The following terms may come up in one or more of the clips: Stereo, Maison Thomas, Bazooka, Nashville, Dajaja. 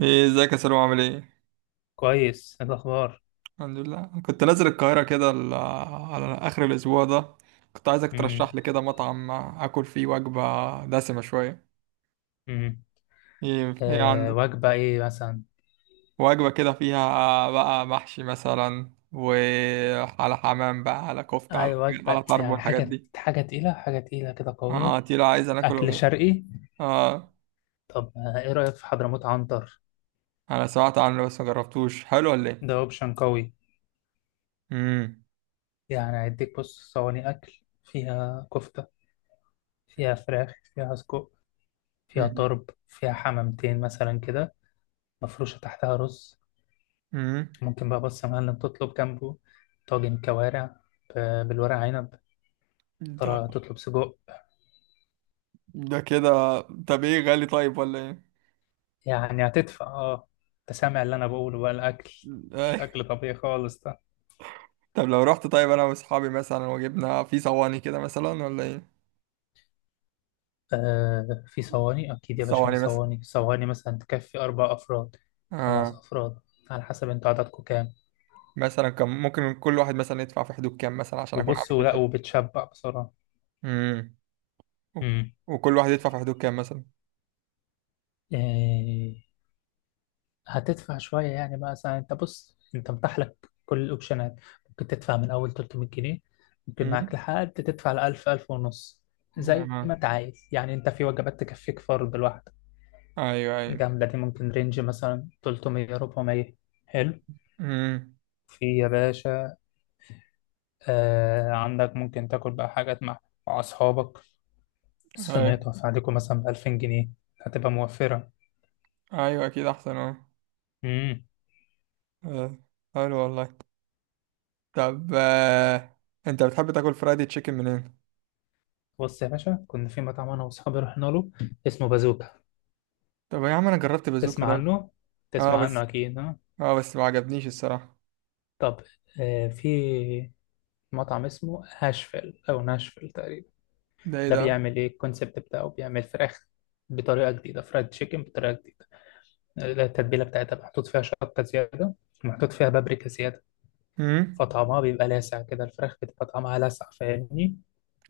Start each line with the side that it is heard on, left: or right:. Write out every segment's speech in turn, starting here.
right: ايه، ازيك يا سلام؟ عامل ايه؟
left: كويس. إيه الأخبار؟
right: الحمد لله. كنت نازل القاهرة كده على اخر الاسبوع ده. كنت عايزك
left: امم.
right: ترشح لي كده مطعم اكل فيه وجبة دسمة شوية.
left: امم.
right: ايه
left: آه،
right: عندك؟
left: وجبة إيه مثلا؟
right: وجبة كده فيها بقى محشي مثلا وعلى حمام بقى على كفتة على
left: أي
right: على
left: وجبة،
right: طرب
left: يعني
right: والحاجات
left: حاجة
right: دي.
left: حاجة تقيلة، حاجة تقيلة كده قوية.
right: اه، تقيلة. عايز انا اكل
left: أكل
right: وم-
left: شرقي.
right: اه،
left: طب آه، إيه رأيك في حضرموت عنتر؟
right: انا سمعت عنه بس ما جربتوش. حلو ولا ايه؟
left: ده أوبشن قوي.
right: امم.
left: يعني هيديك، بص، صواني أكل فيها كفتة، فيها فراخ، فيها سجق، فيها طرب، فيها حمامتين مثلا كده، مفروشة تحتها رز.
right: امم.
left: ممكن بقى بص يا معلم تطلب جنبه طاجن كوارع، بالورق عنب،
right: ده
left: طلع تطلب سجق.
right: ده كده، طب ايه، غالي طيب ولا؟
left: يعني هتدفع، اه. انت سامع اللي انا بقوله بقى؟ الاكل مش
right: ايه؟
left: اكل طبيعي خالص ده.
right: طب لو رحت طيب انا واصحابي مثلا، وجبنا في صواني كده مثلا ولا ايه؟
left: آه في صواني اكيد يا باشا، في
right: صواني مثلا؟
left: صواني. صواني مثلا تكفي 4 افراد، خمس
right: اه.
left: افراد على حسب انتوا عددكم كام.
right: مثلا كان ممكن كل واحد مثلا يدفع في حدود كام مثلا عشان اكون
left: وبصوا
right: عامل
left: لا،
right: حساب.
left: وبتشبع بصراحه.
right: امم.
left: امم.
right: وكل واحد يدفع في حدود كام مثلا؟
left: آه، هتدفع شويه يعني بقى. مثلا انت بص، انت متاح لك كل الاوبشنات. ممكن تدفع من اول 300 جنيه، ممكن معاك
right: امم.
left: لحد تدفع ل 1000 ونص. زي
right: آه.
left: ما انت عايز يعني. انت في وجبات تكفيك فرد لوحده.
right: ايوه، ايوه.
left: الجملة دي ممكن رينج مثلا 300، 400. حلو.
right: امم.
left: في يا باشا، آه عندك، ممكن تاكل بقى حاجات مع، مع أصحابك،
right: ايوه،
left: صينيتها في عليكم مثلا ب 2000 جنيه. هتبقى موفرة.
right: ايوه، اكيد احسن. اه.
left: امم.
right: آه. حلو والله. طب، آه. انت بتحب تاكل فرايدي تشيكن منين؟
left: بص يا باشا، كنا في مطعم أنا وأصحابي رحنا له، اسمه بازوكا.
right: طب يا عم انا جربت بازوكا
left: تسمع
right: ده.
left: عنه؟
right: اه
left: تسمع عنه
right: بس
left: أكيد، ها؟
right: اه بس ما عجبنيش الصراحه.
left: طب آه، في مطعم اسمه هاشفيل أو ناشفيل تقريبا.
right: ده ايه
left: ده
right: ده؟
left: بيعمل إيه؟ الكونسيبت بتاعه بيعمل فراخ بطريقة جديدة، فرايد تشيكن بطريقة جديدة. التتبيلة بتاعتها محطوط فيها شطة زيادة، ومحطوط فيها بابريكا زيادة.
right: امم.
left: فطعمها بيبقى لاسع كده، الفراخ بتبقى طعمها لاسع، فاهمني؟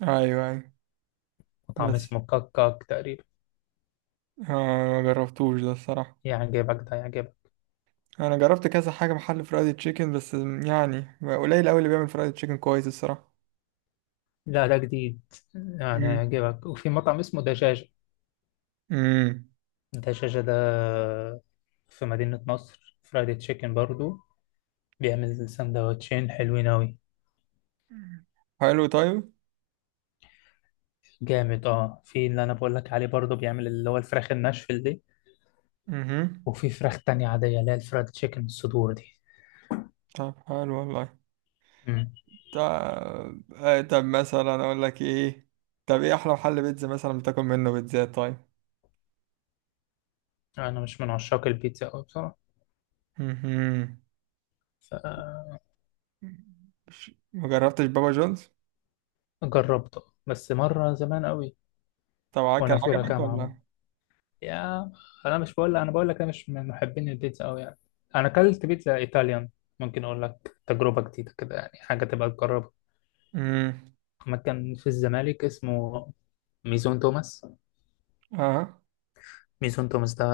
right: ايوه، ايوه.
left: وطعم
right: بس،
left: اسمه كاك كاك تقريبا.
right: آه، ما جربتوش ده الصراحة.
left: يعجبك ده، يعجبك.
right: انا جربت كذا حاجة محل فرايد تشيكن، بس يعني قليل قوي اللي بيعمل فرايد تشيكن كويس الصراحة.
left: لا ده جديد، يعني
right: مم.
left: هيعجبك. وفي مطعم اسمه دجاجة.
right: مم.
left: دجاجة ده في مدينة نصر، فرايدي تشيكن برضو. بيعمل سندوتشين حلوين أوي.
right: حلو طيب.
left: جامد اه. في اللي أنا بقولك عليه برضو بيعمل اللي هو الفراخ الناشفل دي،
right: امم.
left: وفي فراخ تانية عادية اللي هي الفرايد تشيكن الصدور
right: طب حلو والله.
left: دي.
right: طب، آه، طب مثلا اقول لك ايه، طب ايه احلى محل بيتزا مثلا بتاكل منه بيتزات؟ طيب.
left: انا مش من عشاق البيتزا قوي بصراحه.
right: امم. ما جربتش بابا جونز؟
left: فجربت بس مره زمان قوي،
right: طبعا. كان
left: وانا في اولى
right: عجبك
left: جامعه ما.
right: ولا؟
left: يا، انا مش بقول، انا بقول لك انا مش من محبين البيتزا قوي يعني. انا اكلت بيتزا ايطاليان، ممكن اقول لك تجربه جديده كده يعني، حاجه تبقى تجربها.
right: امم.
left: مكان في الزمالك اسمه ميزون توماس.
right: اه،
left: ميزون توماس ده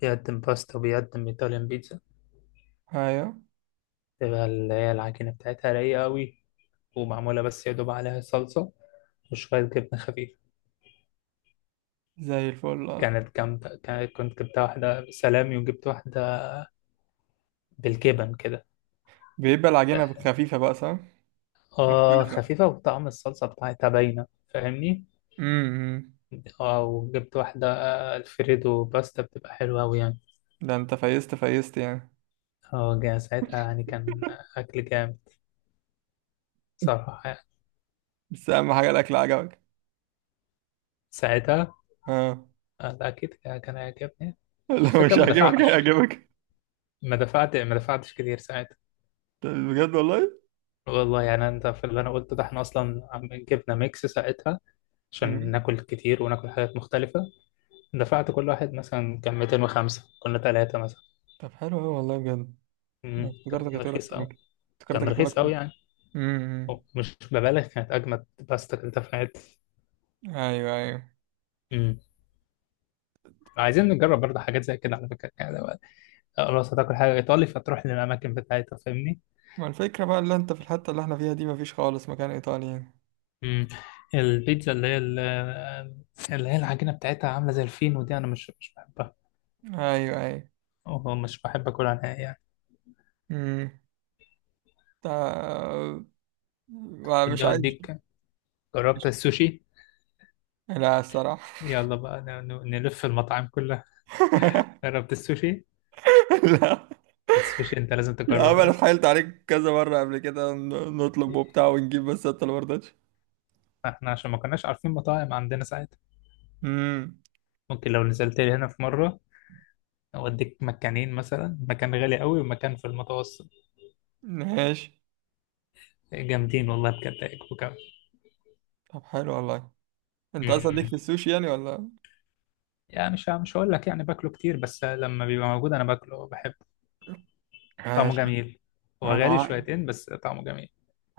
left: بيقدم باستا وبيقدم ايطاليان بيتزا.
right: ايوه،
left: تبقى اللي هي العجينه بتاعتها رايقه قوي، ومعموله بس يا دوب عليها صلصه وشويه جبنه خفيفه.
right: زي الفل. آه.
left: كانت جامدة. كنت جبتها واحدة بسلامي وجبت واحدة بالجبن كده.
right: بيبقى العجينة خفيفة بقى، صح؟
left: اه
right: مختلفة.
left: خفيفة، وطعم الصلصة بتاعتها باينة، فاهمني؟
right: امم.
left: اه وجبت واحدة. آه، الفريدو باستا بتبقى حلوة أوي يعني.
right: ده انت فيست فيست يعني.
left: اه ساعتها يعني، كان أكل جامد صراحة يعني.
right: بس اهم حاجه الاكل عجبك.
left: ساعتها
right: اه.
left: آه، أكيد كان هيعجبني. على
right: لو
left: فكرة
right: مش
left: ما
right: عاجبك
left: دفعتش فيه.
right: هيعجبك.
left: ما دفعتش كتير ساعتها.
right: طب بجد والله.
left: والله يعني، انت في اللي انا قلته ده احنا اصلا جبنا ميكس ساعتها عشان
right: امم.
left: ناكل كتير وناكل حاجات مختلفة. دفعت كل واحد مثلا كان 205، كنا 3 مثلا.
right: طب حلو قوي والله بجد. أنا
left: مم،
right: افتكرتك
left: كان
right: هتقول
left: رخيص
right: اكتر من
left: أوي.
right: كده. افتكرتك
left: كان
right: هتقول
left: رخيص
right: اكتر من
left: أوي
right: كده.
left: يعني. أو
right: امم.
left: مش ببالغ، كانت أجمد باستا كلتها في حياتي.
right: ايوه، ايوه.
left: مم. عايزين نجرب برضه حاجات زي كده على فكرة يعني. لو خلاص هتاكل حاجة إيطالي فتروح للأماكن بتاعتها، فاهمني؟
right: ما الفكره بقى اللي انت في الحته اللي احنا فيها دي مفيش خالص مكان ايطالي يعني.
left: مم. البيتزا اللي هي اللي هي العجينة بتاعتها عاملة زي الفين، ودي أنا مش بحبها،
right: ايوه، ايوه.
left: أو مش بحب أكلها نهائي يعني.
right: امم. طب، مش
left: ودي
right: عايز.
left: أوديك. جربت
right: مش-
left: السوشي؟
right: لا الصراحه.
left: يلا بقى نلف المطاعم كلها. جربت السوشي؟
right: لا.
left: السوشي انت لازم
right: يا عم
left: تجربه يا
right: انا
left: اسطى.
right: اتحايلت عليك كذا مرة قبل كده نطلب وبتاع ونجيب، بس انت اللي مرضتش.
left: احنا عشان ما كناش عارفين مطاعم عندنا ساعتها.
right: امم.
left: ممكن لو نزلت لي هنا في مره، اوديك مكانين، مثلا مكان غالي قوي ومكان في المتوسط.
right: ماشي.
left: جامدين والله بجد، هيعجبوك قوي.
right: طب حلو والله. انت اصلا ليك
left: أمم.
right: في السوشي يعني ولا؟
left: يعني مش هقول لك يعني باكله كتير، بس لما بيبقى موجود انا باكله، بحبه. طعمه
right: ماشي.
left: جميل.
right: انا
left: هو غالي
right: عارف.
left: شويتين بس طعمه جميل.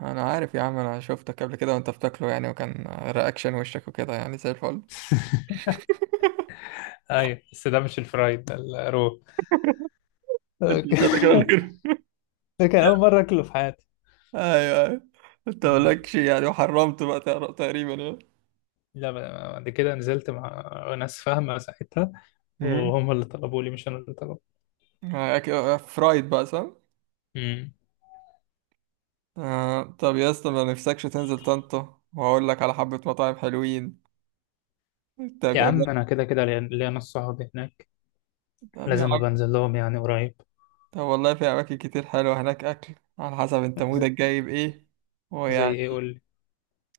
right: انا عارف يا عم، انا شفتك قبل كده وانت بتاكله، يعني وكان رياكشن وشك وكده يعني زي الفل.
left: ايوه بس ده مش الفرايد ده، الرو.
right: انت مش هتاكل ولا غير؟
left: ده كان اول مره اكله في حياتي.
right: ايوه، ايوه. انت
left: أمم.
right: مالكش يعني وحرمت بقى تقريبا يعني.
left: لا، بعد كده نزلت مع ناس فاهمة ساعتها،
right: امم.
left: وهم اللي طلبوا لي مش أنا اللي طلبت.
right: فرايد بقى، صح؟
left: امم.
right: آه، طب يا اسطى، ما نفسكش تنزل طنطا واقول لك على حبة مطاعم حلوين؟ انت
left: يا عم
right: جربت؟
left: أنا كده كده ليا ناس صحابي هناك،
right: طب يا
left: لازم أبقى
right: عم.
left: أنزل لهم يعني قريب.
right: طب والله في أماكن كتير حلوة هناك، أكل على حسب أنت
left: ز-
right: مودك جاي بإيه،
left: زي إيه
right: ويعني،
left: قول لي.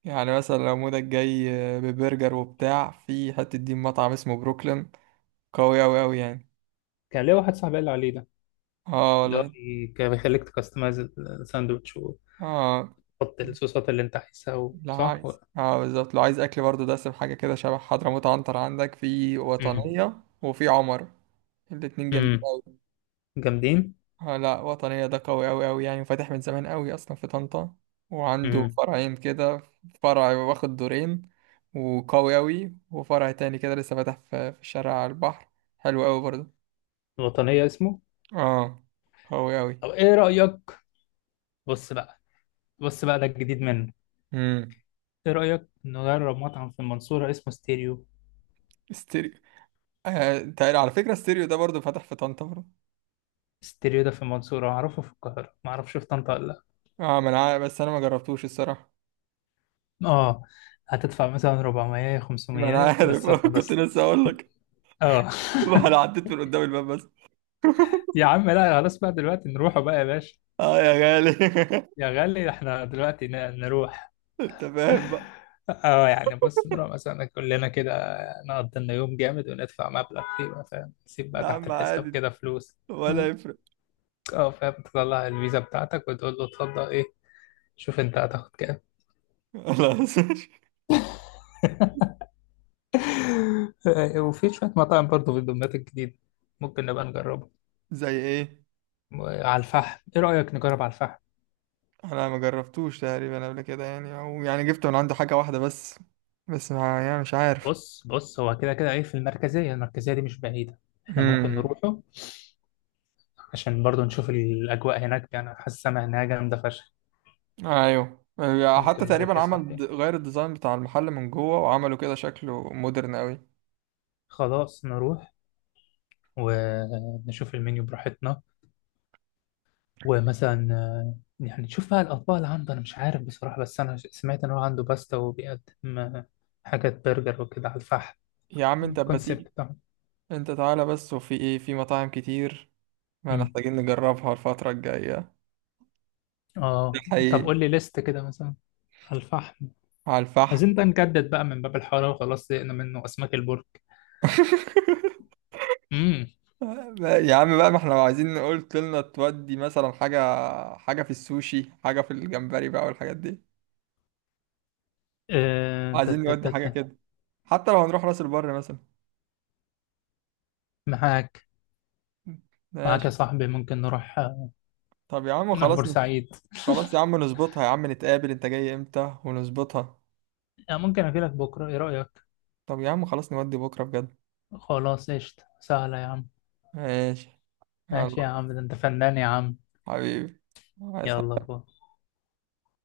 right: يعني مثلا لو مودك جاي ببرجر وبتاع، في حتة دي مطعم اسمه بروكلين قوي أوي أوي يعني.
left: كان ليا واحد صاحبي قال لي عليه ده،
right: اه
left: اللي هو
right: والله.
left: كان بيخليك تكستمايز الساندوتش وتحط
right: اه،
left: الصوصات اللي أنت عايزها،
right: لا
left: صح؟
right: عايز، اه بالظبط، لو عايز أكل برضه دسم حاجة كده شبه حضرموت عنتر، عندك في
left: امم.
right: وطنية وفي عمر. الاتنين جامدين
left: امم.
right: أوي.
left: جامدين.
right: آه لا، وطنية ده قوي أوي أوي يعني، فاتح من زمان أوي أصلا في طنطا. وعنده
left: امم.
right: فرعين كده. فرع واخد دورين وقوي أوي، وفرع تاني كده لسه فاتح في الشارع على البحر، حلو أوي برضه.
left: الوطنية اسمه.
right: اه، قوي أوي.
left: طب إيه رأيك؟ بص بقى، بص بقى ده الجديد منه.
right: امم.
left: إيه رأيك نجرب مطعم في المنصورة اسمه ستيريو؟
right: ستيريو. آه، انت على فكرة ستيريو ده برضه فاتح في طنطا برضه.
left: ستيريو ده في المنصورة أعرفه، في القاهرة ما أعرفش، في طنطا ولا؟
right: اه ما أنا عارف، بس أنا ما جربتوش الصراحة.
left: لأ، آه. هتدفع مثلا 400،
right: ما أنا
left: 500
right: عارف.
left: بس
right: كنت
left: هتتبسط.
right: لسه أقول لك.
left: آه.
right: ما أنا عديت من قدام الباب بس.
left: يا عم لا خلاص بقى، دلوقتي نروحوا بقى يا باشا.
right: اه يا غالي.
left: يا غالي إحنا دلوقتي نروح.
right: انت فاهم بقى.
left: آه يعني بص، نروح مثلا كلنا كده، نقضي لنا يوم جامد وندفع مبلغ فيه بقى، فاهم؟ نسيب بقى
right: يا
left: تحت
right: عم
left: الحساب
right: عادي.
left: كده فلوس.
right: ولا يفرق.
left: آه فاهم، تطلع الفيزا بتاعتك وتقول له اتفضل. إيه؟ شوف أنت هتاخد كام.
right: لا.
left: وفي شوية مطاعم برضه في الدمياط الجديدة، ممكن نبقى نجربها.
right: زي ايه؟
left: على الفحم، ايه رأيك نجرب على الفحم؟
right: انا ما جربتوش تقريبا قبل كده يعني، او يعني جبت من عنده حاجه واحده بس، بس ما يعني مش عارف.
left: بص بص، هو كده كده ايه. في المركزية، المركزية دي مش بعيدة، احنا ممكن
right: امم.
left: نروحه عشان برضه نشوف الأجواء هناك. يعني حاسس السما هناك جامدة فشخ.
right: ايوه. حتى
left: ممكن نروح
right: تقريبا
left: يا
right: عمل
left: صاحبي.
right: غير الديزاين بتاع المحل من جوه، وعملوا كده شكله مودرن قوي.
left: خلاص نروح ونشوف المنيو براحتنا، ومثلا آه، يعني نشوف بقى الأطباق اللي عنده. أنا مش عارف بصراحة، بس أنا سمعت إن هو عنده باستا وبيقدم آه، حاجات برجر وكده على الفحم،
right: يا عم انت أبقى تيجي.
left: الكونسيبت.
right: انت تعالى بس، وفي ايه، في مطاعم كتير ما
left: مم.
right: محتاجين نجربها الفتره الجايه،
left: اه. طب
right: حقيقي.
left: قول لي ليست كده مثلا. الفحم.
right: على الفحم.
left: عايزين بقى نجدد بقى من باب الحاره وخلاص، زهقنا منه، اسماك البرك. امم.
right: يا عم بقى، ما احنا لو عايزين قلت لنا تودي مثلا حاجة، حاجة في السوشي، حاجة في الجمبري بقى والحاجات دي.
left: آه، تا-
right: عايزين
left: تا-
right: نودي
left: تا-
right: حاجة
left: تا.
right: كده، حتى لو هنروح راس البر مثلا.
left: معاك. معاك يا
right: ماشي.
left: صاحبي، ممكن نروح آه،
right: طب يا عم
left: نروح
right: خلاص.
left: بورسعيد.
right: خلاص يا عم نظبطها. يا عم نتقابل، انت جاي امتى ونظبطها؟
left: آه، ممكن اجي لك بكره، ايه رايك؟
right: طب يا عم خلاص نودي بكرة بجد.
left: خلاص قشطه سهله يا عم.
right: ماشي. يلا.
left: ماشي يا عم، ده انت فنان يا عم.
right: حبيبي. عايز.
left: يلا باي.